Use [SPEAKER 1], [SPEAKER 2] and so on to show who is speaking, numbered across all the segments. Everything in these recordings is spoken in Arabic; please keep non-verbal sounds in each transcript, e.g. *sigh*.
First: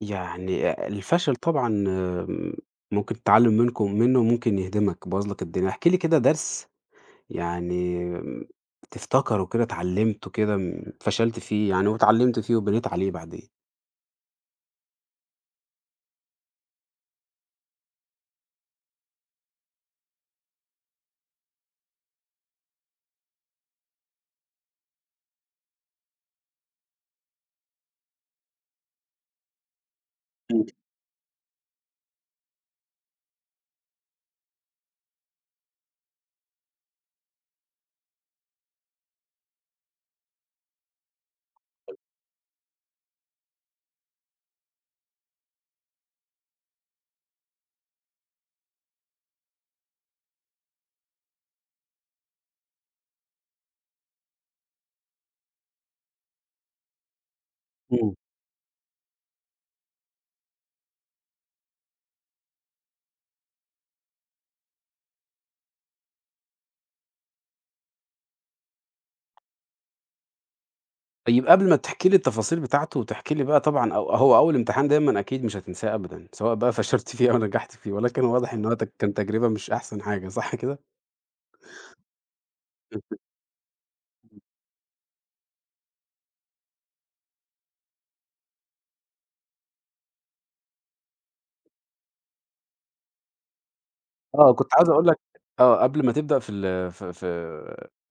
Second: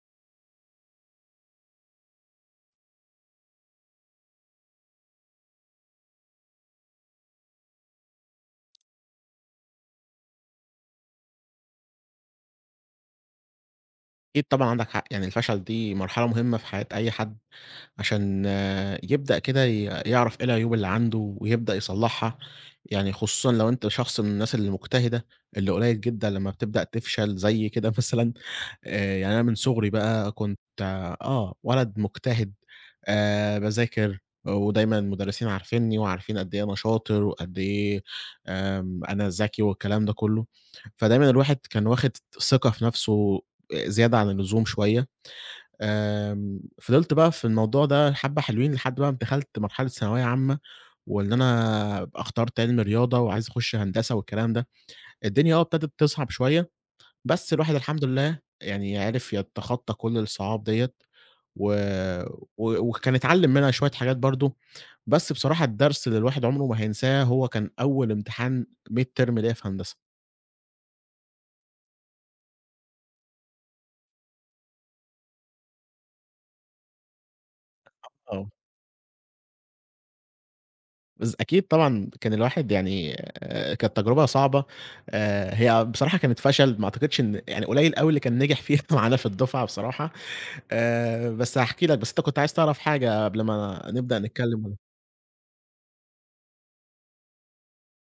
[SPEAKER 1] يعني الفشل طبعًا، ممكن التعلُّم منكم منّه ممكن يهدمك، يبوّظ لك الدنيا. احكِ لي كده درس يعني، تفتكره كده اتعلّمته كده فشلت فيه يعني واتعلّمت فيه وبنيت عليه بعدين.
[SPEAKER 2] أكيد طبعًا عندك حق، يعني الفشل دي مرحلة مهمة في حياة أي حد، عشان يبدأ كده يعرف إيه العيوب اللي عنده ويبدأ يصلّحها، يعني خصوصًا لو أنت شخص من الناس المجتهدة، اللي قليل جدًا لمّا بتبدأ تفشل زي كده *laughs* مثلًا. يعني أنا من صغري بقى كنت ولد مجتهد، باذاكر، ودايمًا المدرسين عارفينّي وعارفين قد إيه أنا شاطر وقد إيه، أنا ذكي والكلام ده كُلّه، فدايمًا الواحد كان واخد ثقة في نَفْسه زيادة عن اللزوم شوية. فضلت بقى في الموضوع ده حبّة حلوين لحد بقى ما دخلت مرحلة ثانوية عامة، وإن أنا أبقى اخترت علمي رياضة وعايز أخُش هندسة والكلام ده. الدنيا ابتدت تصعب شوية، بس الواحد الحمد
[SPEAKER 1] إمم.
[SPEAKER 2] لله يعني عرف يتخطّى كل الصعاب ديّة، و و وكان اتعلّم منها شوية حاجات برضه، بس بصراحة الدرس اللي الواحد عمره ما هينساه هو كان أول امتحان mid term ليّا في هندسة.
[SPEAKER 1] طيب قبل ما تحكي لي التفاصيل بتاعته وتحكي لي بقى طبعًا، أو هو أول امتحان دايمًا أكيد مش هتنساه أبدًا، سواء بقى *laughs* فشلت فيه أو نجحت فيه، ولكن
[SPEAKER 2] آه.
[SPEAKER 1] واضح إن هو كان تجربة مش أحسن حاجة، صح كده؟
[SPEAKER 2] بس أكيد طبعًا كان الواحد يعني، كانت تجربة صعبة. هي بصراحة كانت فشل، ما أعتقدش إن، يعني قليل أوي اللي كان نجح فيها *laughs* معانا في الدفعة بصراحة. بس هاحكي لك، بس أنت كنت عايز تعرف حاجة قبل ما نبدأ
[SPEAKER 1] آه،
[SPEAKER 2] نتكلم
[SPEAKER 1] كنت
[SPEAKER 2] والّا؟
[SPEAKER 1] عاوز أقول لك، قبل ما تبدأ في ال في في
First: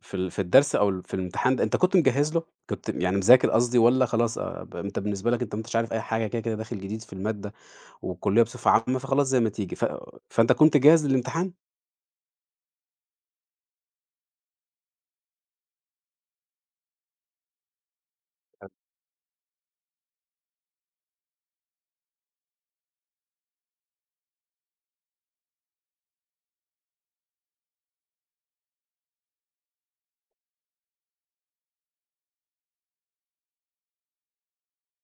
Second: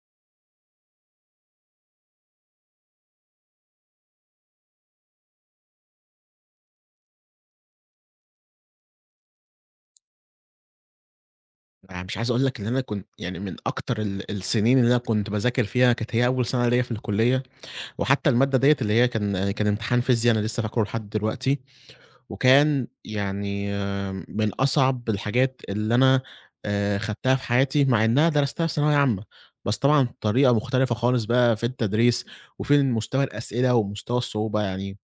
[SPEAKER 1] في ال في الدرس أو في الامتحان ده، أنت كنت مجهّز له؟ كنت يعني مذاكر قصدي، والّا خلاص ب أنت بالنسبة لك أنت ما أنتش عارف أي حاجة، كده، كده داخل جديد في المادة والكلية بصفة عامة، فخلاص زي ما تيجي، فأنت كنت جاهز للامتحان؟
[SPEAKER 2] أنا مش عايز أقول لك إن أنا كنت يعني من أكتر ال السنين اللي أنا كنت باذاكر فيها، كانت هي أول سنة ليّا في الكلية، وحتى المادة ديّة اللي هي كان امتحان فيزيا أنا لسه فاكره لحد دلوقتي. وكان يعني من أصعب الحاجات اللي أنا خدتها في حياتي، مع إنها درستها في ثانوية عامة، بس طبعًا طريقة مختلفة خالص بقى في التدريس، وفي مستوى الأسئلة ومستوى الصعوبة، يعني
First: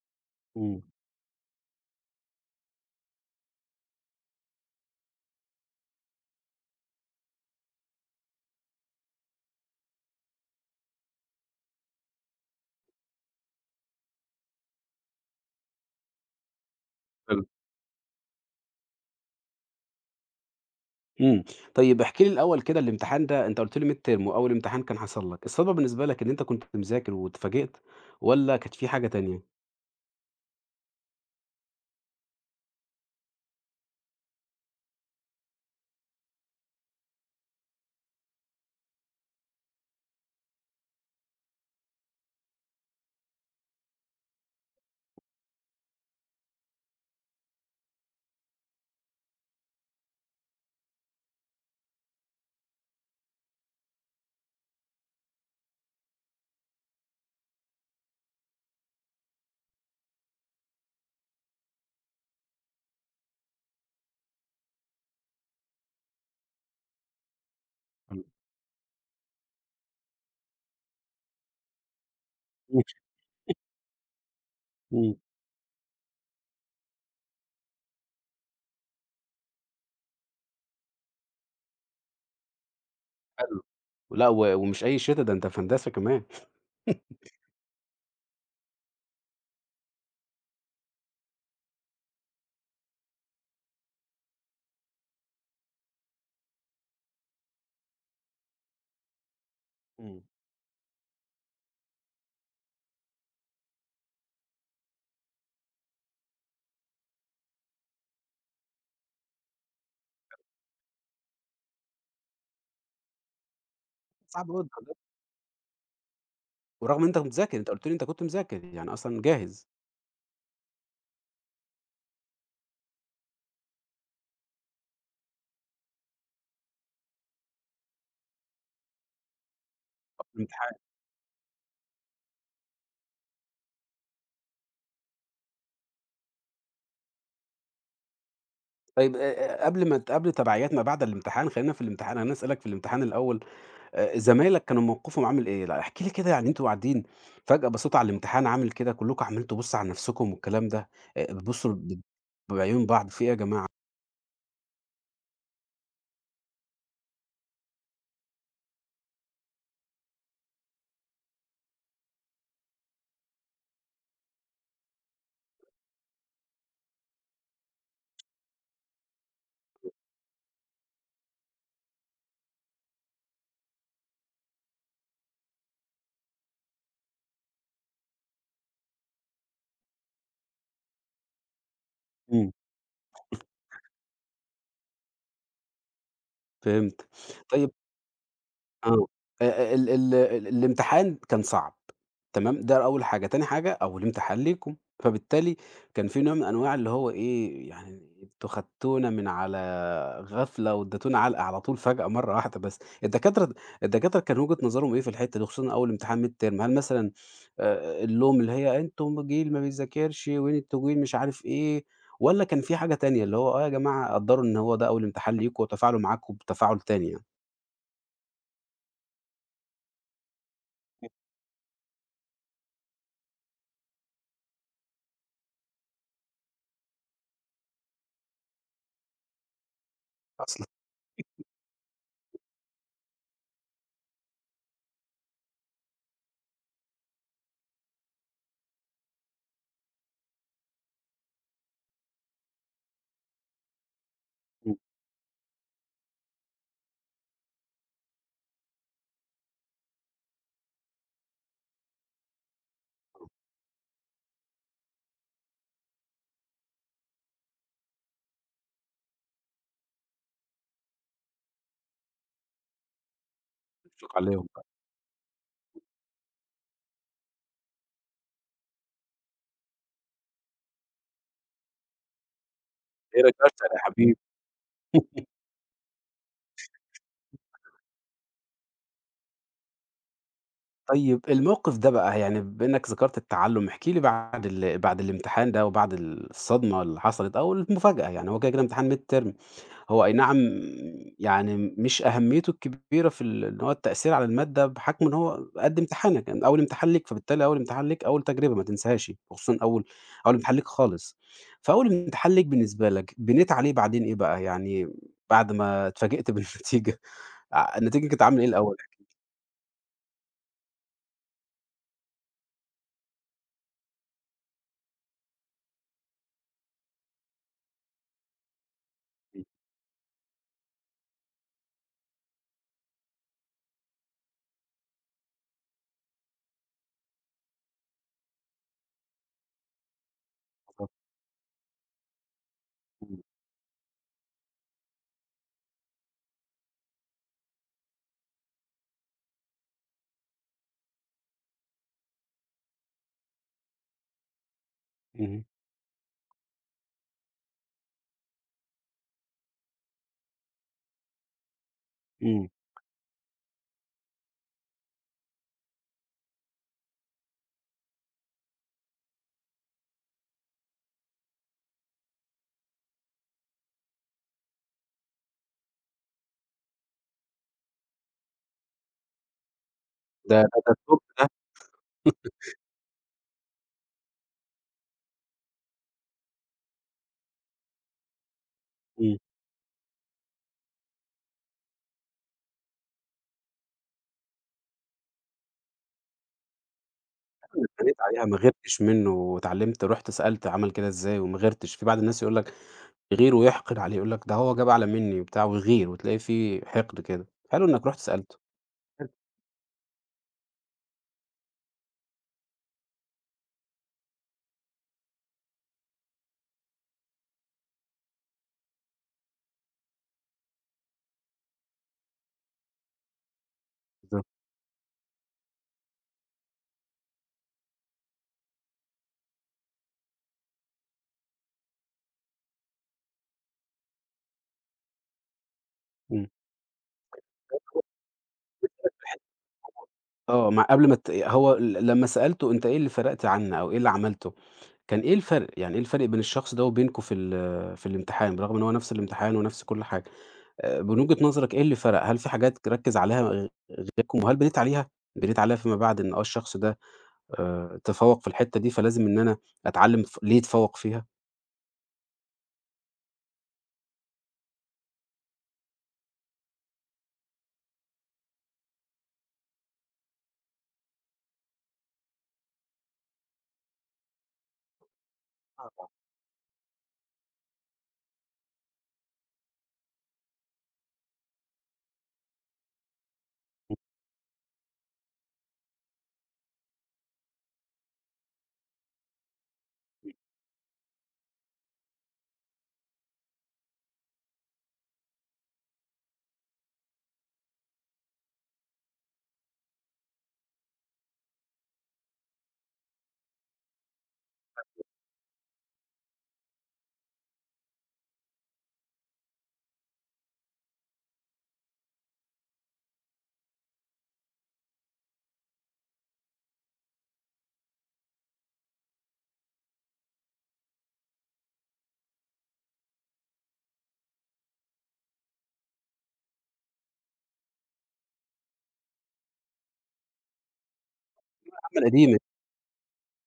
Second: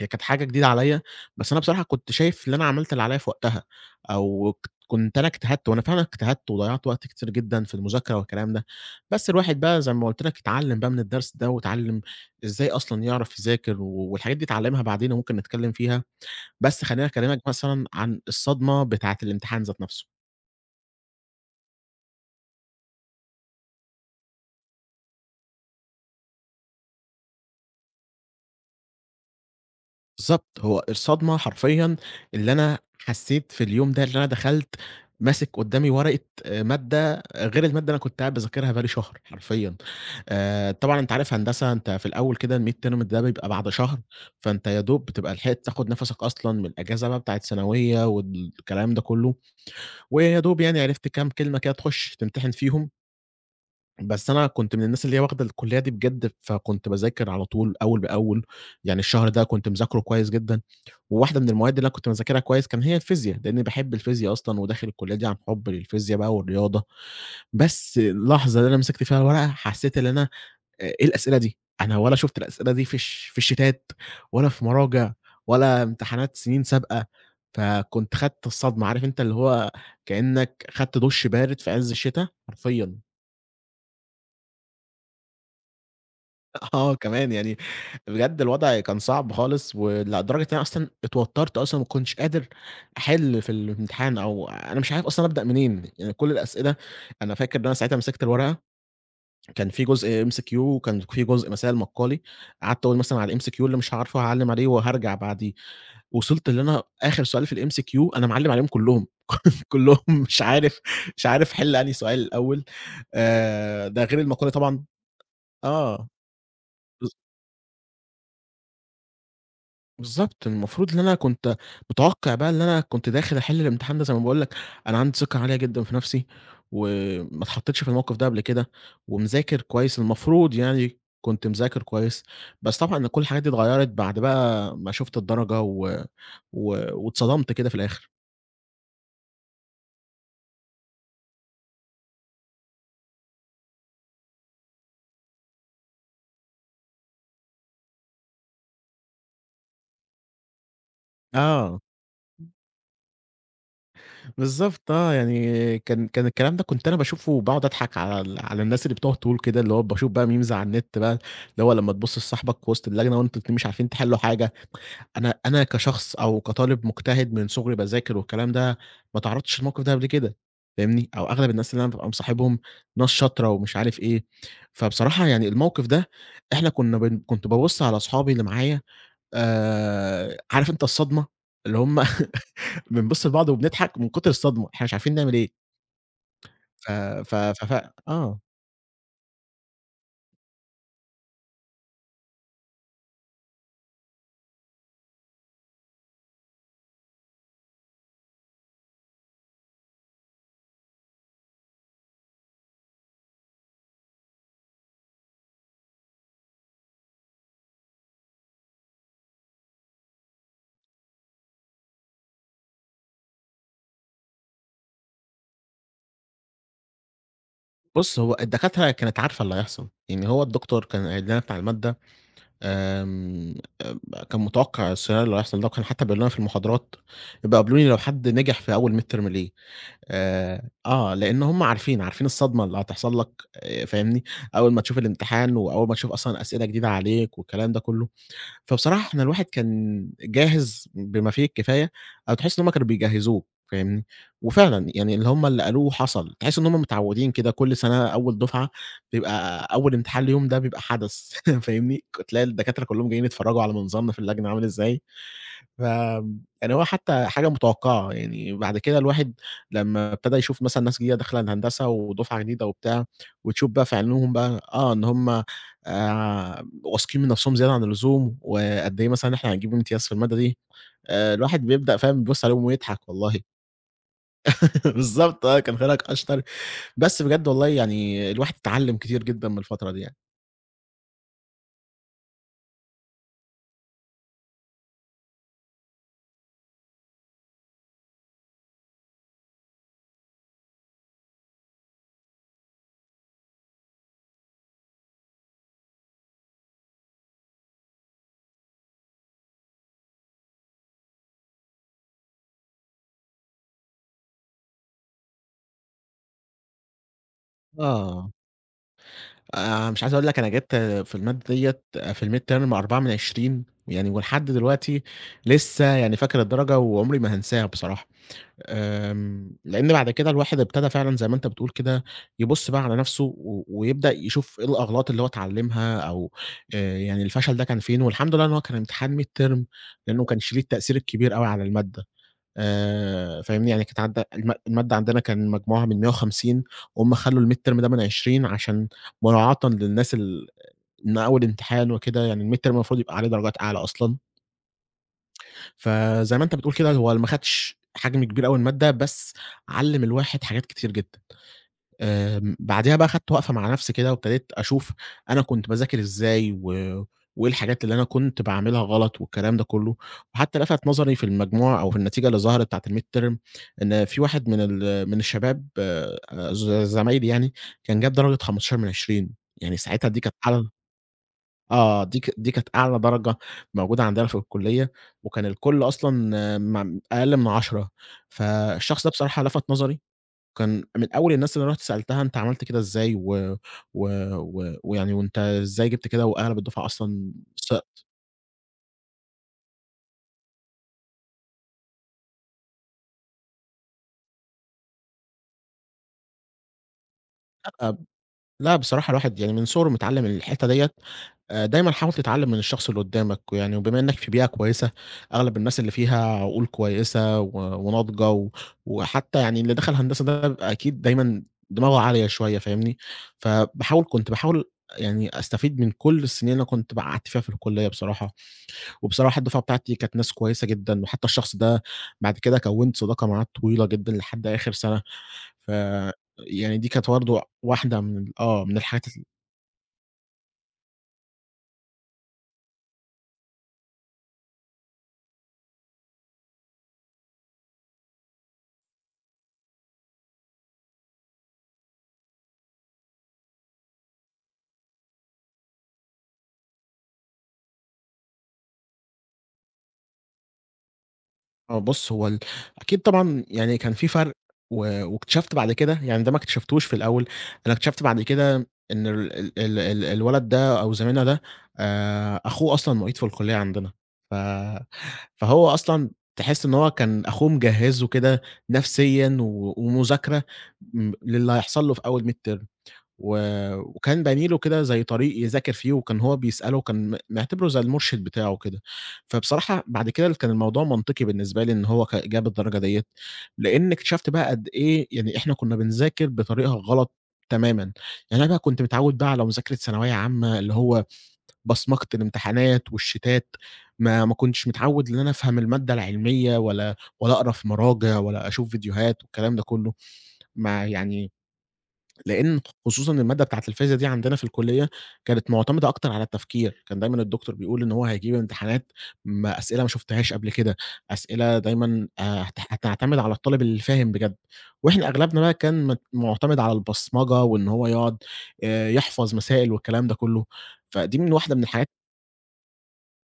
[SPEAKER 2] هي كانت حاجة جديدة
[SPEAKER 1] إمم.
[SPEAKER 2] عليَّ. بس أنا بصراحة كنت شايف اللي أنا عملت اللي عليَّ في وقتها، أو كنت أنا اجتهدت، وأنا فعلًا اجتهدت وضيّعت وقت كتير جدًا في المذاكرة والكلام ده. بس الواحد بقى زي ما قُلت لك اتعلم بقى من الدرس ده، واتعلم إزاي أصلًا يعرف يذاكر، والحاجات دي اتعلمها بعدين وممكن نتكلم فيها. بس خلّيني
[SPEAKER 1] حلو.
[SPEAKER 2] أكلّمك مثلًا عن الصدمة بتاعة الامتحان ذات نَفْسه.
[SPEAKER 1] إمم. طيب احكِ لي الأول كده الامتحان ده، أنت قُلت لي midterm وأول امتحان كان حصل لك، الصدمة بالنسبة لك إن أنت كنت مذاكر واتفاجئت، والّا كانت في حاجة تانية؟
[SPEAKER 2] بالضبط، هو الصدمة حرفيًا اللي أنا حسّيت في اليوم ده اللي أنا دخلت ماسك قدّامي ورقة، مادة غير المادة اللي أنا كنت قاعد باذاكرها بقى لي شهر حرفيًا. طبعًا أنت عارف هندسة، أنت في الأول كده الmid term ده بيبقى بعد شهر، فأنت يا دوب بتبقى لحقت تاخُد نَفَسك أصلًا من الأجازة بقى بتاعة ثانوية والكلام ده كُلّه، ويا دوب يعني عرفت كام كلمة كده تخُش تمتحن فيهم. بس أنا كنت من الناس اللي هي واخدة الكلية دي بجد، فكنت باذاكر على طول أول بأول، يعني الشهر ده كنت مذاكره كويس جدًا، وواحدة من المواد اللي أنا كنت باذاكرها كويس كان هي الفيزيا، لإني باحب الفيزيا أصلًا وداخل الكلية دي عن حُب للفيزيا بقى والرياضة. بس اللحظة اللي أنا مسكت فيها الورقة حسيت إن أنا، إيه الأسئلة دي! أنا ولا شُفت الأسئلة
[SPEAKER 1] إمم.
[SPEAKER 2] دي في الشيتات، ولا في مراجع،
[SPEAKER 1] إمم.
[SPEAKER 2] ولا امتحانات سنين سابقة. فكنت خدت الصدمة، عارف أنت اللي هو، كإنّك خدت دُش بارد في عِز الشتا حرفيًا.
[SPEAKER 1] حلو. لأ، ومش أي شتا، ده أنت في هندسة كمان.
[SPEAKER 2] آه كمان، يعني بجد الوضع كان صعب خالص، لدرجة إن أنا أصلًا اتوترت أصلًا، ما كنتش قادر أحل في الامتحان، أو أنا مش عارف أصلًا أبدأ منين. يعني كل الأسئلة، أنا فاكر إن أنا ساعتها مسكت الورقة، كان في
[SPEAKER 1] إمم.
[SPEAKER 2] جزء MCQ وكان في جزء مثال مقالي. قعدت أقول مثلًا على الMCQ اللي مش هاعرفه هاعلّم عليه وهارجع بعديه، وصلت إن أنا آخر سؤال في الMCQ أنا معلّم عليهم كلّهم، *laughs* كلّهم مش عارف، مش عارف أحل أنهي سؤال الأول. ده غير
[SPEAKER 1] صعب
[SPEAKER 2] المقالي
[SPEAKER 1] أوي
[SPEAKER 2] طبعًا.
[SPEAKER 1] الدرجات،
[SPEAKER 2] آه.
[SPEAKER 1] ورغم إن أنت مذاكر، أنت قُلت لي أنت كنت مذاكر، يعني أصلًا جاهز
[SPEAKER 2] بالضبط، المفروض إن أنا كنت متوقع بقى إن أنا كنت داخل أحل الامتحان ده زي ما باقول لك، أنا عندي ثقة عالية جدًا في نفسي، وما اتحطيتش في الموقف ده قبل كده، ومذاكر كويس، المفروض
[SPEAKER 1] الامتحان.
[SPEAKER 2] يعني كنت مذاكر كويس. بس طبعًا إن كل الحاجات دي اتغيّرت بعد بقى ما شُفت الدرجة، و و واتصدمت كده في الآخر.
[SPEAKER 1] طيب قبل ما قبل تبعيات ما بعد الامتحان، خلّينا في الامتحان، أنا هاسألك في الامتحان الأول، زمايلك كانوا موقفهم عامل إيه؟ لأ احكِ لي كده، يعني أنتم قاعدين فجأة بصيتوا على الامتحان عامل كده، كلّكم عمّالين تبُصّوا على نَفْسكم والكلام ده، بتبُصّوا
[SPEAKER 2] آه،
[SPEAKER 1] بعيون بعض، في إيه يا جماعة؟
[SPEAKER 2] بالضبط، آه، يعني كان كان الكلام ده كنت أنا باشوفه وباقعد أضحك على ال على الناس اللي بتقعد تقول كده، اللي هو باشوف بقى memes على النت بقى، اللي هو لمّا تبُص لصاحبك في وسط اللجنة وأنتم الاتنين مش عارفين تحلوا حاجة. أنا، أنا كشخص أو كطالب مجتهد من صغري باذاكر والكلام ده، ما اتعرّضتش للموقف ده قبل كده، فاهمني؟ أو أغلب الناس اللي أنا بابقى مصاحبهم ناس شاطرة ومش عارف إيه، فبصراحة يعني الموقف ده، إحنا كنا كنت بابُص على أصحابي اللي معايا، عارف أنت الصدمة؟ اللي هم *laughs*
[SPEAKER 1] إمم.
[SPEAKER 2] بنبُص لبعض وبنضحك من كتر الصدمة، إحنا مش عارفين نعمل إيه. ف
[SPEAKER 1] فهمت.
[SPEAKER 2] ف ف
[SPEAKER 1] طيب،
[SPEAKER 2] ف آه،
[SPEAKER 1] آه، ال ال الامتحان كان صعب. تمام، ده أول حاجة، تاني حاجة أولمت حليكم، فبالتالي كان في نوع من أنواع اللي هو إيه، يعني أنتم خدتونا من على غفلة واديتونا علقة على طول فجأة مرة واحدة، بس الدكاترة كان وجهة نظرهم إيه في الحتة دي، خصوصًا أول امتحان mid term؟ هل مثلًا اللوم اللي هي أنتم جيل ما بيذاكرش وأنتم جيل مش عارف إيه، والّا كان في حاجة تانية اللي هو آه يا جماعة قدّروا إن هو ده أول امتحان ليكم وتفاعلوا معاكم بتفاعل تاني يعني؟
[SPEAKER 2] بُص، هو الدكاترة كانت عارفة اللي هيحصل، يعني هو الدكتور كان قايل لنا بتاع المادة، آمم، كان متوقع السيناريو اللي هيحصل ده، وكان حتى بيقولوا لنا في المحاضرات، يبقى قابلوني لو حد نجح في أول midterm ليه.
[SPEAKER 1] أصلًا.
[SPEAKER 2] لإن هم عارفين، عارفين الصدمة اللي هتحصل لك فاهمني؟ أول ما تشوف الامتحان، وأول ما تشوف أصلًا أسئلة جديدة عليك والكلام ده كله. فبصراحة إحنا الواحد كان جاهز بما فيه الكفاية، أو تحس إن هُم كانوا بيجهّزوه، فاهمني،
[SPEAKER 1] *laughs* إمم.
[SPEAKER 2] وفعلًا يعني اللي هُم اللي قالوه حصل، تحس إن هُم متعودين كده كل سنة أول دفعة بيبقى أول امتحان ليهم، ده بيبقى حدث *laughs* فاهمني، ك تلاقي الدكاترة كلّهم جايين يتفرّجوا على منظرنا في اللجنة عامل إزاي. ف يعني هو حتى حاجة متوقعة، يعني بعد كده الواحد لمّا ابتدى يشوف مثلًا ناس جديدة داخلة الهندسة ودُفعة جديدة وبتاع، وتشوف بقى في
[SPEAKER 1] مبروك
[SPEAKER 2] عينيهم
[SPEAKER 1] عليهم
[SPEAKER 2] بقى
[SPEAKER 1] بقى.
[SPEAKER 2] آه، إن هم واثقين من نفسهم زيادة عن اللزوم، وقد إيه مثلًا إحنا هنجيب امتياز في المادة دي، الواحد بيبدأ فاهم يبُص عليهم ويضحك
[SPEAKER 1] إيه،
[SPEAKER 2] والله.
[SPEAKER 1] رجعت يا حبيبي.
[SPEAKER 2] *laughs* بالضبط، آه، كان خيرك أشطر، بس بجد والله يعني الواحد اتعلم كتير جدًا من الفترة دي يعني.
[SPEAKER 1] طيب الموقف ده بقى يعني بما إنك ذكرت التعلُّم، احكِ لي بعد بعد الامتحان ده وبعد الصدمة اللي حصلت أو المفاجأة، يعني هو كده، كده امتحان midterm، هو أي نعم، يعني مش أهميته الكبيرة في إن هو التأثير على المادة بحكم إن هو قد امتحانك، يعني أول امتحان ليك، فبالتالي أول امتحان ليك أول تجربة ما تنساهاش، وخصوصًا أول امتحان ليك خالص. فأول امتحان ليك بالنسبة لك، بنيت عليه بعدين إيه بقى؟ يعني بعد ما اتفاجئت بالنتيجة، *laughs* ع النتيجة كانت
[SPEAKER 2] آه.
[SPEAKER 1] عاملة إيه الأول؟ *laughs* احكِ
[SPEAKER 2] مش عايز أقول لك، أنا جِبت في المادة ديّة في الmid term 4/20، يعني ولحد دلوقتي لسه يعني فاكر الدرجة وعمري ما هانساها بصراحة.
[SPEAKER 1] لي.
[SPEAKER 2] لإن بعد كده الواحد ابتدى فعلًا زي ما أنت بتقول كده، يبُص بقى على نَفْسه، ويبدأ يشوف إيه الأغلاط اللي هو اتعلّمها، أو يعني الفشل ده كان فين، والحمد لله إن هو كان امتحان mid term، لإنه كان شديد
[SPEAKER 1] بالضبط.
[SPEAKER 2] تأثير الكبير أوي على المادة.
[SPEAKER 1] إمم.
[SPEAKER 2] فاهمني، يعني كانت عند المادة عندنا كان مجموعها من 150، وهُم خلّوا الmidterm ده من 20 عشان مراعاةً للناس ال، إن أول امتحان وكده، يعني الmidterm المفروض يبقى عليه درجات أعلى أصلًا.
[SPEAKER 1] اهم.
[SPEAKER 2] فزي ما أنت بتقول كده، هو ما خدش حجم كبير أوي المادة، بس علّم الواحد حاجات كتير جدًا.
[SPEAKER 1] إمم.
[SPEAKER 2] بعديها بقى خدت وقفة مع نفسي كده وابتديت أشوف أنا كنت باذاكر إزاي، وإيه الحاجات اللي أنا كنت باعملها غلط والكلام ده كله، وحتى لفت نظري في المجموع أو في النتيجة اللي ظهرت بتاعة الmidterm، إن في واحد من الشباب، ز زمايلي يعني، كان جاب درجة 15 من 20. يعني ساعتها دي كانت
[SPEAKER 1] ده ده
[SPEAKER 2] أعلى،
[SPEAKER 1] ده الtop ده.
[SPEAKER 2] آه، دي كانت أعلى درجة موجودة عندنا في الكلية، وكان الكل أصلًا أقل من 10. فالشخص ده
[SPEAKER 1] إمم.
[SPEAKER 2] بصراحة لفت نظري، كان من أول الناس اللي أنا رُحت سألتها أنت عملت كده إزاي، و و و ويعني وأنت إزاي جِبت كده، وأغلب الدفعة أصلًا.
[SPEAKER 1] اتبنيت عليها ما غِيرتش منّه، واتعلّمت رُحت سألت عمل كده إزاي وما غِيرتش، في بعض الناس يقول لك يغِير ويحقد عليه، يقول لك ده هو جاب أعلى منّي وبتاع ويغِير، وتلاقي في حقد كده، حلو إنّك رُحت سألته.
[SPEAKER 2] لأ بصراحة الواحد يعني من صغره متعلّم الحتّة ديّة، دايمًا حاول تتعلّم من الشخص اللي قدّامك، ويعني وبما إنّك في بيئة كويسة، أغلب الناس اللي فيها عقول كويسة وناضجة، وحتّى يعني اللي دخل هندسة ده بيبقى أكيد دايمًا دماغه عالية شوية، فاهمني.
[SPEAKER 1] بالضبط.
[SPEAKER 2] كنت باحاول يعني أستفيد من كل السنين اللي أنا كنت قعدت فيها في الكلية بصراحة. وبصراحة الدفعة بتاعتي كانت ناس كويسة جدًا، وحتى الشخص ده بعد كده كوّنت صداقة معاه طويلة جدًا لحد آخر سَنة. ف
[SPEAKER 1] إمم.
[SPEAKER 2] يعني دي كانت برضه واحدة من ال آه، من الحاجات.
[SPEAKER 1] آه، مع قبل ما هو لمّا سألته، أنت إيه اللي فرقت عنّا أو إيه اللي عملته، كان إيه الفرق، يعني إيه الفرق بين الشخص ده وبينكم في الامتحان، برغم إن هو نفْس الامتحان ونفْس كل حاجة، من وجهة نظرك إيه اللي فرق، هل في حاجات ركّز عليها غيركم وهل بنيت عليها، بنيت عليها فيما بعد إن آه الشخص ده تفوّق في الحتّة دي، فلازم إن أنا أتعلّم ليه اتفوّق فيها،
[SPEAKER 2] آه، بُص هو ال أكيد طبعًا يعني كان في فرق، واكتشفت بعد كده، يعني ده ما اكتشفتوش في الأول، أنا اكتشفت بعد كده إن ال ال ال ال الولد ده أو زميلنا ده، أخوه أصلًا معيد في الكلية عندنا. ف فهو أصلًا تحس إن هو كان أخوه مجهّزه كده نفسيًا ومذاكرة للي هيحصل له في أول midterm. و وكان باني له كده زي طريق يذاكر فيه، وكان هو بيسأله، وكان معتبره زي المُرشد بتاعه كده. فبصراحة بعد كده كان الموضوع منطقي بالنسبة لي إن هو جاب الدرجة ديّة، لإن اكتشفت بقى قد إيه يعني إحنا كنا بنذاكر بطريقة غلط تمامًا. يعني أنا بقى كنت متعوّد بقى على مذاكرة ثانوية عامة، اللي هو بصمجة الامتحانات والشيتات، ما كنتش متعوّد إن أنا أفهم المادة العلمية، ولا أقرا في مراجع ولا أشوف فيديوهات والكلام ده كُلّه. ما يعني لإن خصوصًا المادة بتاعة الفيزيا دي عندنا في الكلية كانت معتمدة أكتر على التفكير، كان دايمًا الدكتور بيقول إن هو هيجيب امتحانات، أسئلة ما شُفتهاش قبل كده، أسئلة دايمًا هت هتعتمد على الطالب اللي فاهم بجد، وإحنا أغلبنا بقى كان معتمد على البصمجة وإن هو يقعد يحفظ مسائل والكلام ده كلّه، فدي من واحدة من
[SPEAKER 1] محاماة
[SPEAKER 2] الحاجات.
[SPEAKER 1] قديمة.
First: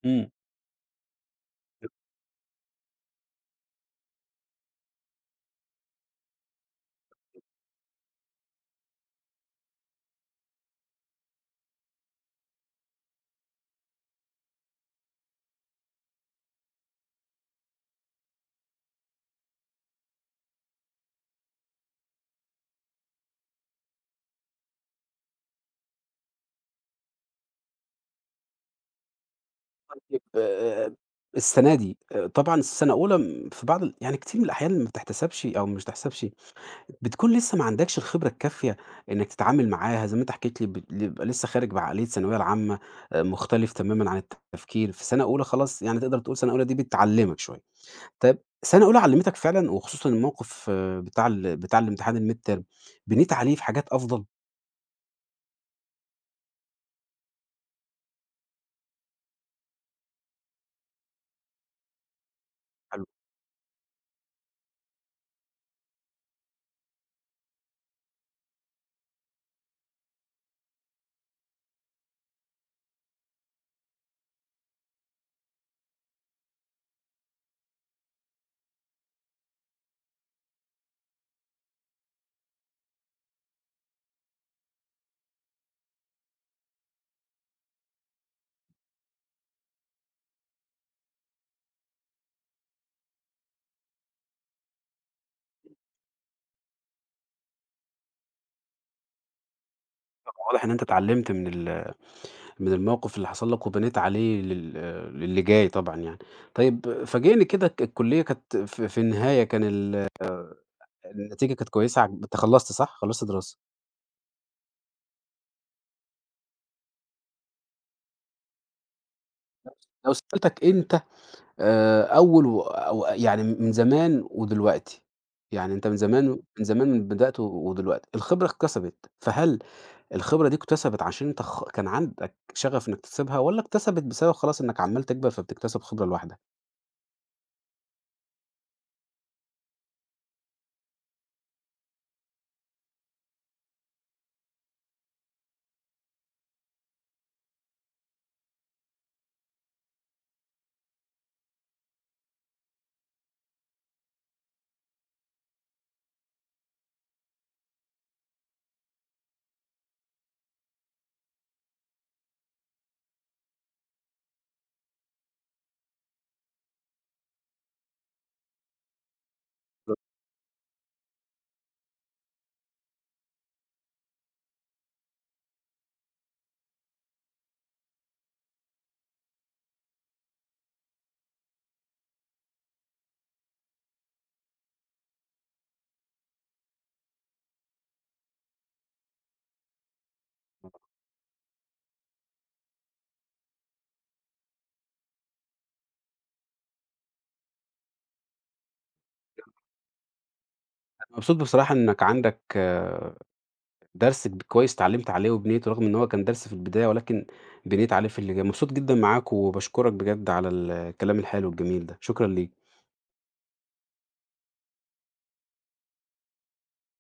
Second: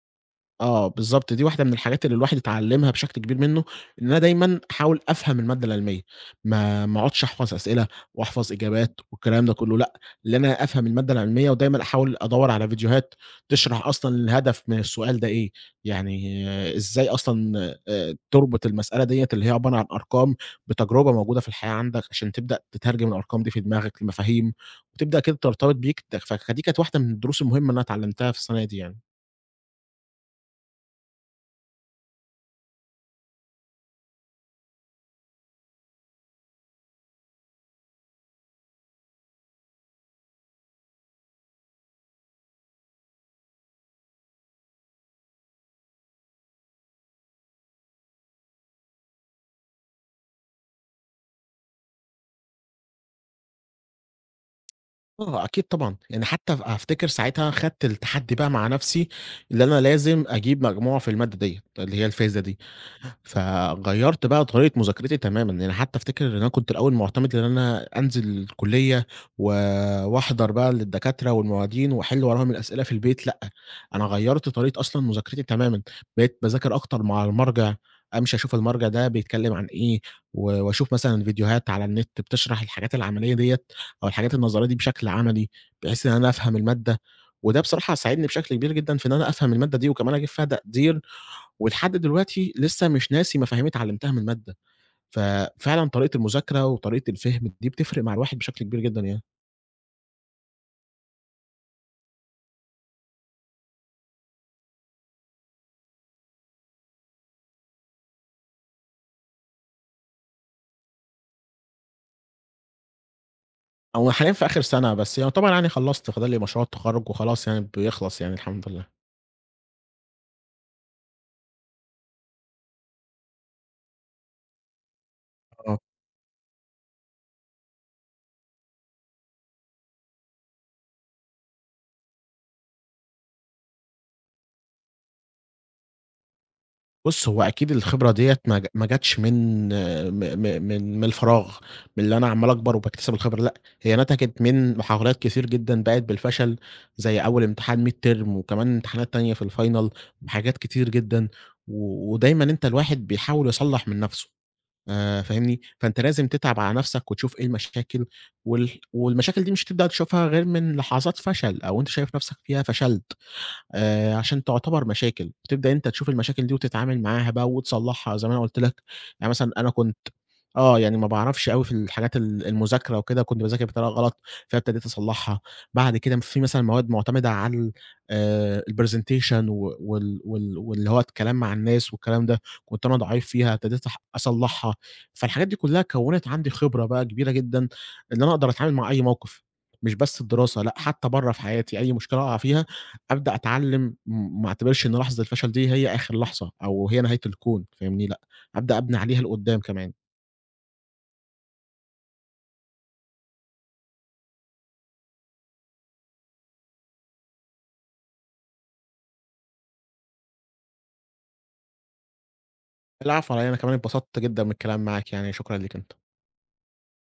[SPEAKER 1] إمم.
[SPEAKER 2] آه، بالضبط، دي واحدة من الحاجات اللي الواحد اتعلّمها بشكل كبير منّه، إن أنا دايمًا أحاول أفهم المادة العلمية، ما أقعدش أحفظ أسئلة وأحفظ إجابات والكلام ده كلّه لأ، اللي أنا أفهم المادة العلمية ودايمًا أحاول أدوّر على فيديوهات تشرح أصلًا الهدف من السؤال ده إيه، يعني إزاي أصلًا تربط المسألة ديّة اللي هي عبارة عن أرقام بتجربة موجودة في الحياة عندك، عشان تبدأ تترجم الأرقام دي في دماغك لمفاهيم وتبدأ كده ترتبط بيك. فدي كانت واحدة من الدروس المهمة اللي أنا اتعلّمتها في السَنة دي يعني.
[SPEAKER 1] طيب السَنة دي طبعًا السَنة أولى في بعض يعني كتير من الأحيان ما بتحتسبش أو مش بتحتسبش، بتكون لسّه ما عندكش الخبرة الكافية إنّك تتعامل معاها زي ما أنت حكيت لي، بيبقى لسّه خارج بعقلية الثانوية العامة، مختلف تمامًا عن التفكير، في سَنة أولى خلاص يعني تقدر تقول سَنة أولى دي بتعلّمك شوية. طيب سَنة أولى علّمتك فعلًا، وخصوصًا الموقف بتاع بتاع الامتحان الmidterm، بنيت عليه في حاجات أفضل؟
[SPEAKER 2] آه، أكيد طبعًا، يعني حتى أفتكر ساعتها خدت التحدي بقى مع نفسي، اللي أنا لازم أجيب مجموع في المادة ديّة، اللي هي الفيزيا دي. فغيّرت بقى طريقة مذاكرتي تمامًا، يعني حتى أفتكر إن أنا كنت الأول مُعتمد إن أنا أنزل الكلية و وأحضر بقى للدكاترة والمعيدين وأحل وراهم الأسئلة في البيت. لأ، أنا غيّرت طريقة أصلًا مذاكرتي تمامًا، بقيت باذاكر أكتر مع المرجع، أمشي أشوف المرجع ده بيتكلم عن إيه، وأشوف مثلًا فيديوهات على النت بتشرح الحاجات العملية ديّة، أو الحاجات النظرية دي بشكل عملي، بحيث إن أنا أفهم المادة. وده بصراحة ساعدني بشكل كبير جدًا في إن أنا أفهم المادة دي، وكمان أجيب فيها تقدير، ولحد دلوقتي لسه مش ناسي مفاهيم اتعلمتها من المادة. ففعلًا طريقة المذاكرة وطريقة الفهم دي بتفرق مع الواحد بشكل كبير جدًا يعني.
[SPEAKER 1] واضح إن أنت اتعلمت من من الموقف اللي حصل لك وبنيت عليه للي جاي طبعًا يعني. طيب فاجئني كده، الكلية كانت في النهاية كان النتيجة كانت كويسة، أنت خلّصت صح؟ خلّصت دراسة.
[SPEAKER 2] هو حاليًا في آخر سنة، بس يعتبر يعني خلّصت، فاضل لي مشروع التخرُّج وخلاص يعني بيخلص يعني الحمد لله.
[SPEAKER 1] لو سألتك أنت أول أو يعني من زمان ودلوقتي، يعني
[SPEAKER 2] آه.
[SPEAKER 1] أنت من زمان، من بدأت ودلوقتي، الخبرة اكتسبت، فهل الخبرة دي اكتسبت عشان أنت كان عندك شغف إنك تكتسبها، والّا اكتسبت بسبب خلاص إنك عمّال تكبر فبتكتسب خبرة لوحدك؟
[SPEAKER 2] بُص، هو أكيد الخبرة ديّة ما جاتش من، م م من من الفراغ، من اللي أنا عمّال أكبر وباكتسب الخبرة لأ، هي نتجت من محاولات كتير جدًا باءت بالفشل، زي أول امتحان midterm وكمان امتحانات تانية في الfinal وحاجات كتير جدًا. ودايمًا أنت الواحد بيحاول يصلّح من نَفْسه، فاهمني؟ فأنت لازم تتعب على نَفْسك وتشوف إيه المشاكل، والمشاكل دي مش هتبدأ تشوفها غير من لحظات فشل، أو أنت شايف نَفْسك فيها فشلت. عشان تعتبر مشاكل، بتبدأ أنت تشوف المشاكل دي وتتعامل معاها بقى وتصلّحها زي ما أنا قُلت لك. يعني مثلًا أنا كنت، يعني ما باعرفش أوي في الحاجات ال المذاكرة وكده، كنت باذاكر بطريقة غلط، فابتديت أصلّحها. بعد كده في مثلًا مواد مُعتمدة على ال، الpresentation و وال وال واللي هو الكلام مع الناس والكلام ده، كنت أنا ضعيف فيها، ابتديت أصلّحها. فالحاجات دي كلّها كوّنت عندي خبرة بقى كبيرة جدًا، إن أنا أقدر أتعامل مع أي موقف، مش بس الدراسة لأ، حتى برّه في حياتي، أي مشكلة أقع فيها أبدأ أتعلّم، ما أعتبرش إن لحظة الفشل دي هي آخر لحظة، أو هي نهاية الكون، فاهمني، لأ، أبدأ أبني عليها لقدّام كمان.
[SPEAKER 1] أنا مبسوط بصراحة إنك عندك درس كويس اتعلّمت عليه وبنيته، رغم إن هو كان درس في البداية، ولكن بنيت عليه في اللي جاي. مبسوط جدًا معاك وباشكرك بجد على الكلام الحلو الجميل ده، شكرًا ليك.
[SPEAKER 2] العفو على إيه، أنا كمان اتبسطت جدًا من الكلام معاك يعني، شكرًا ليك أنت.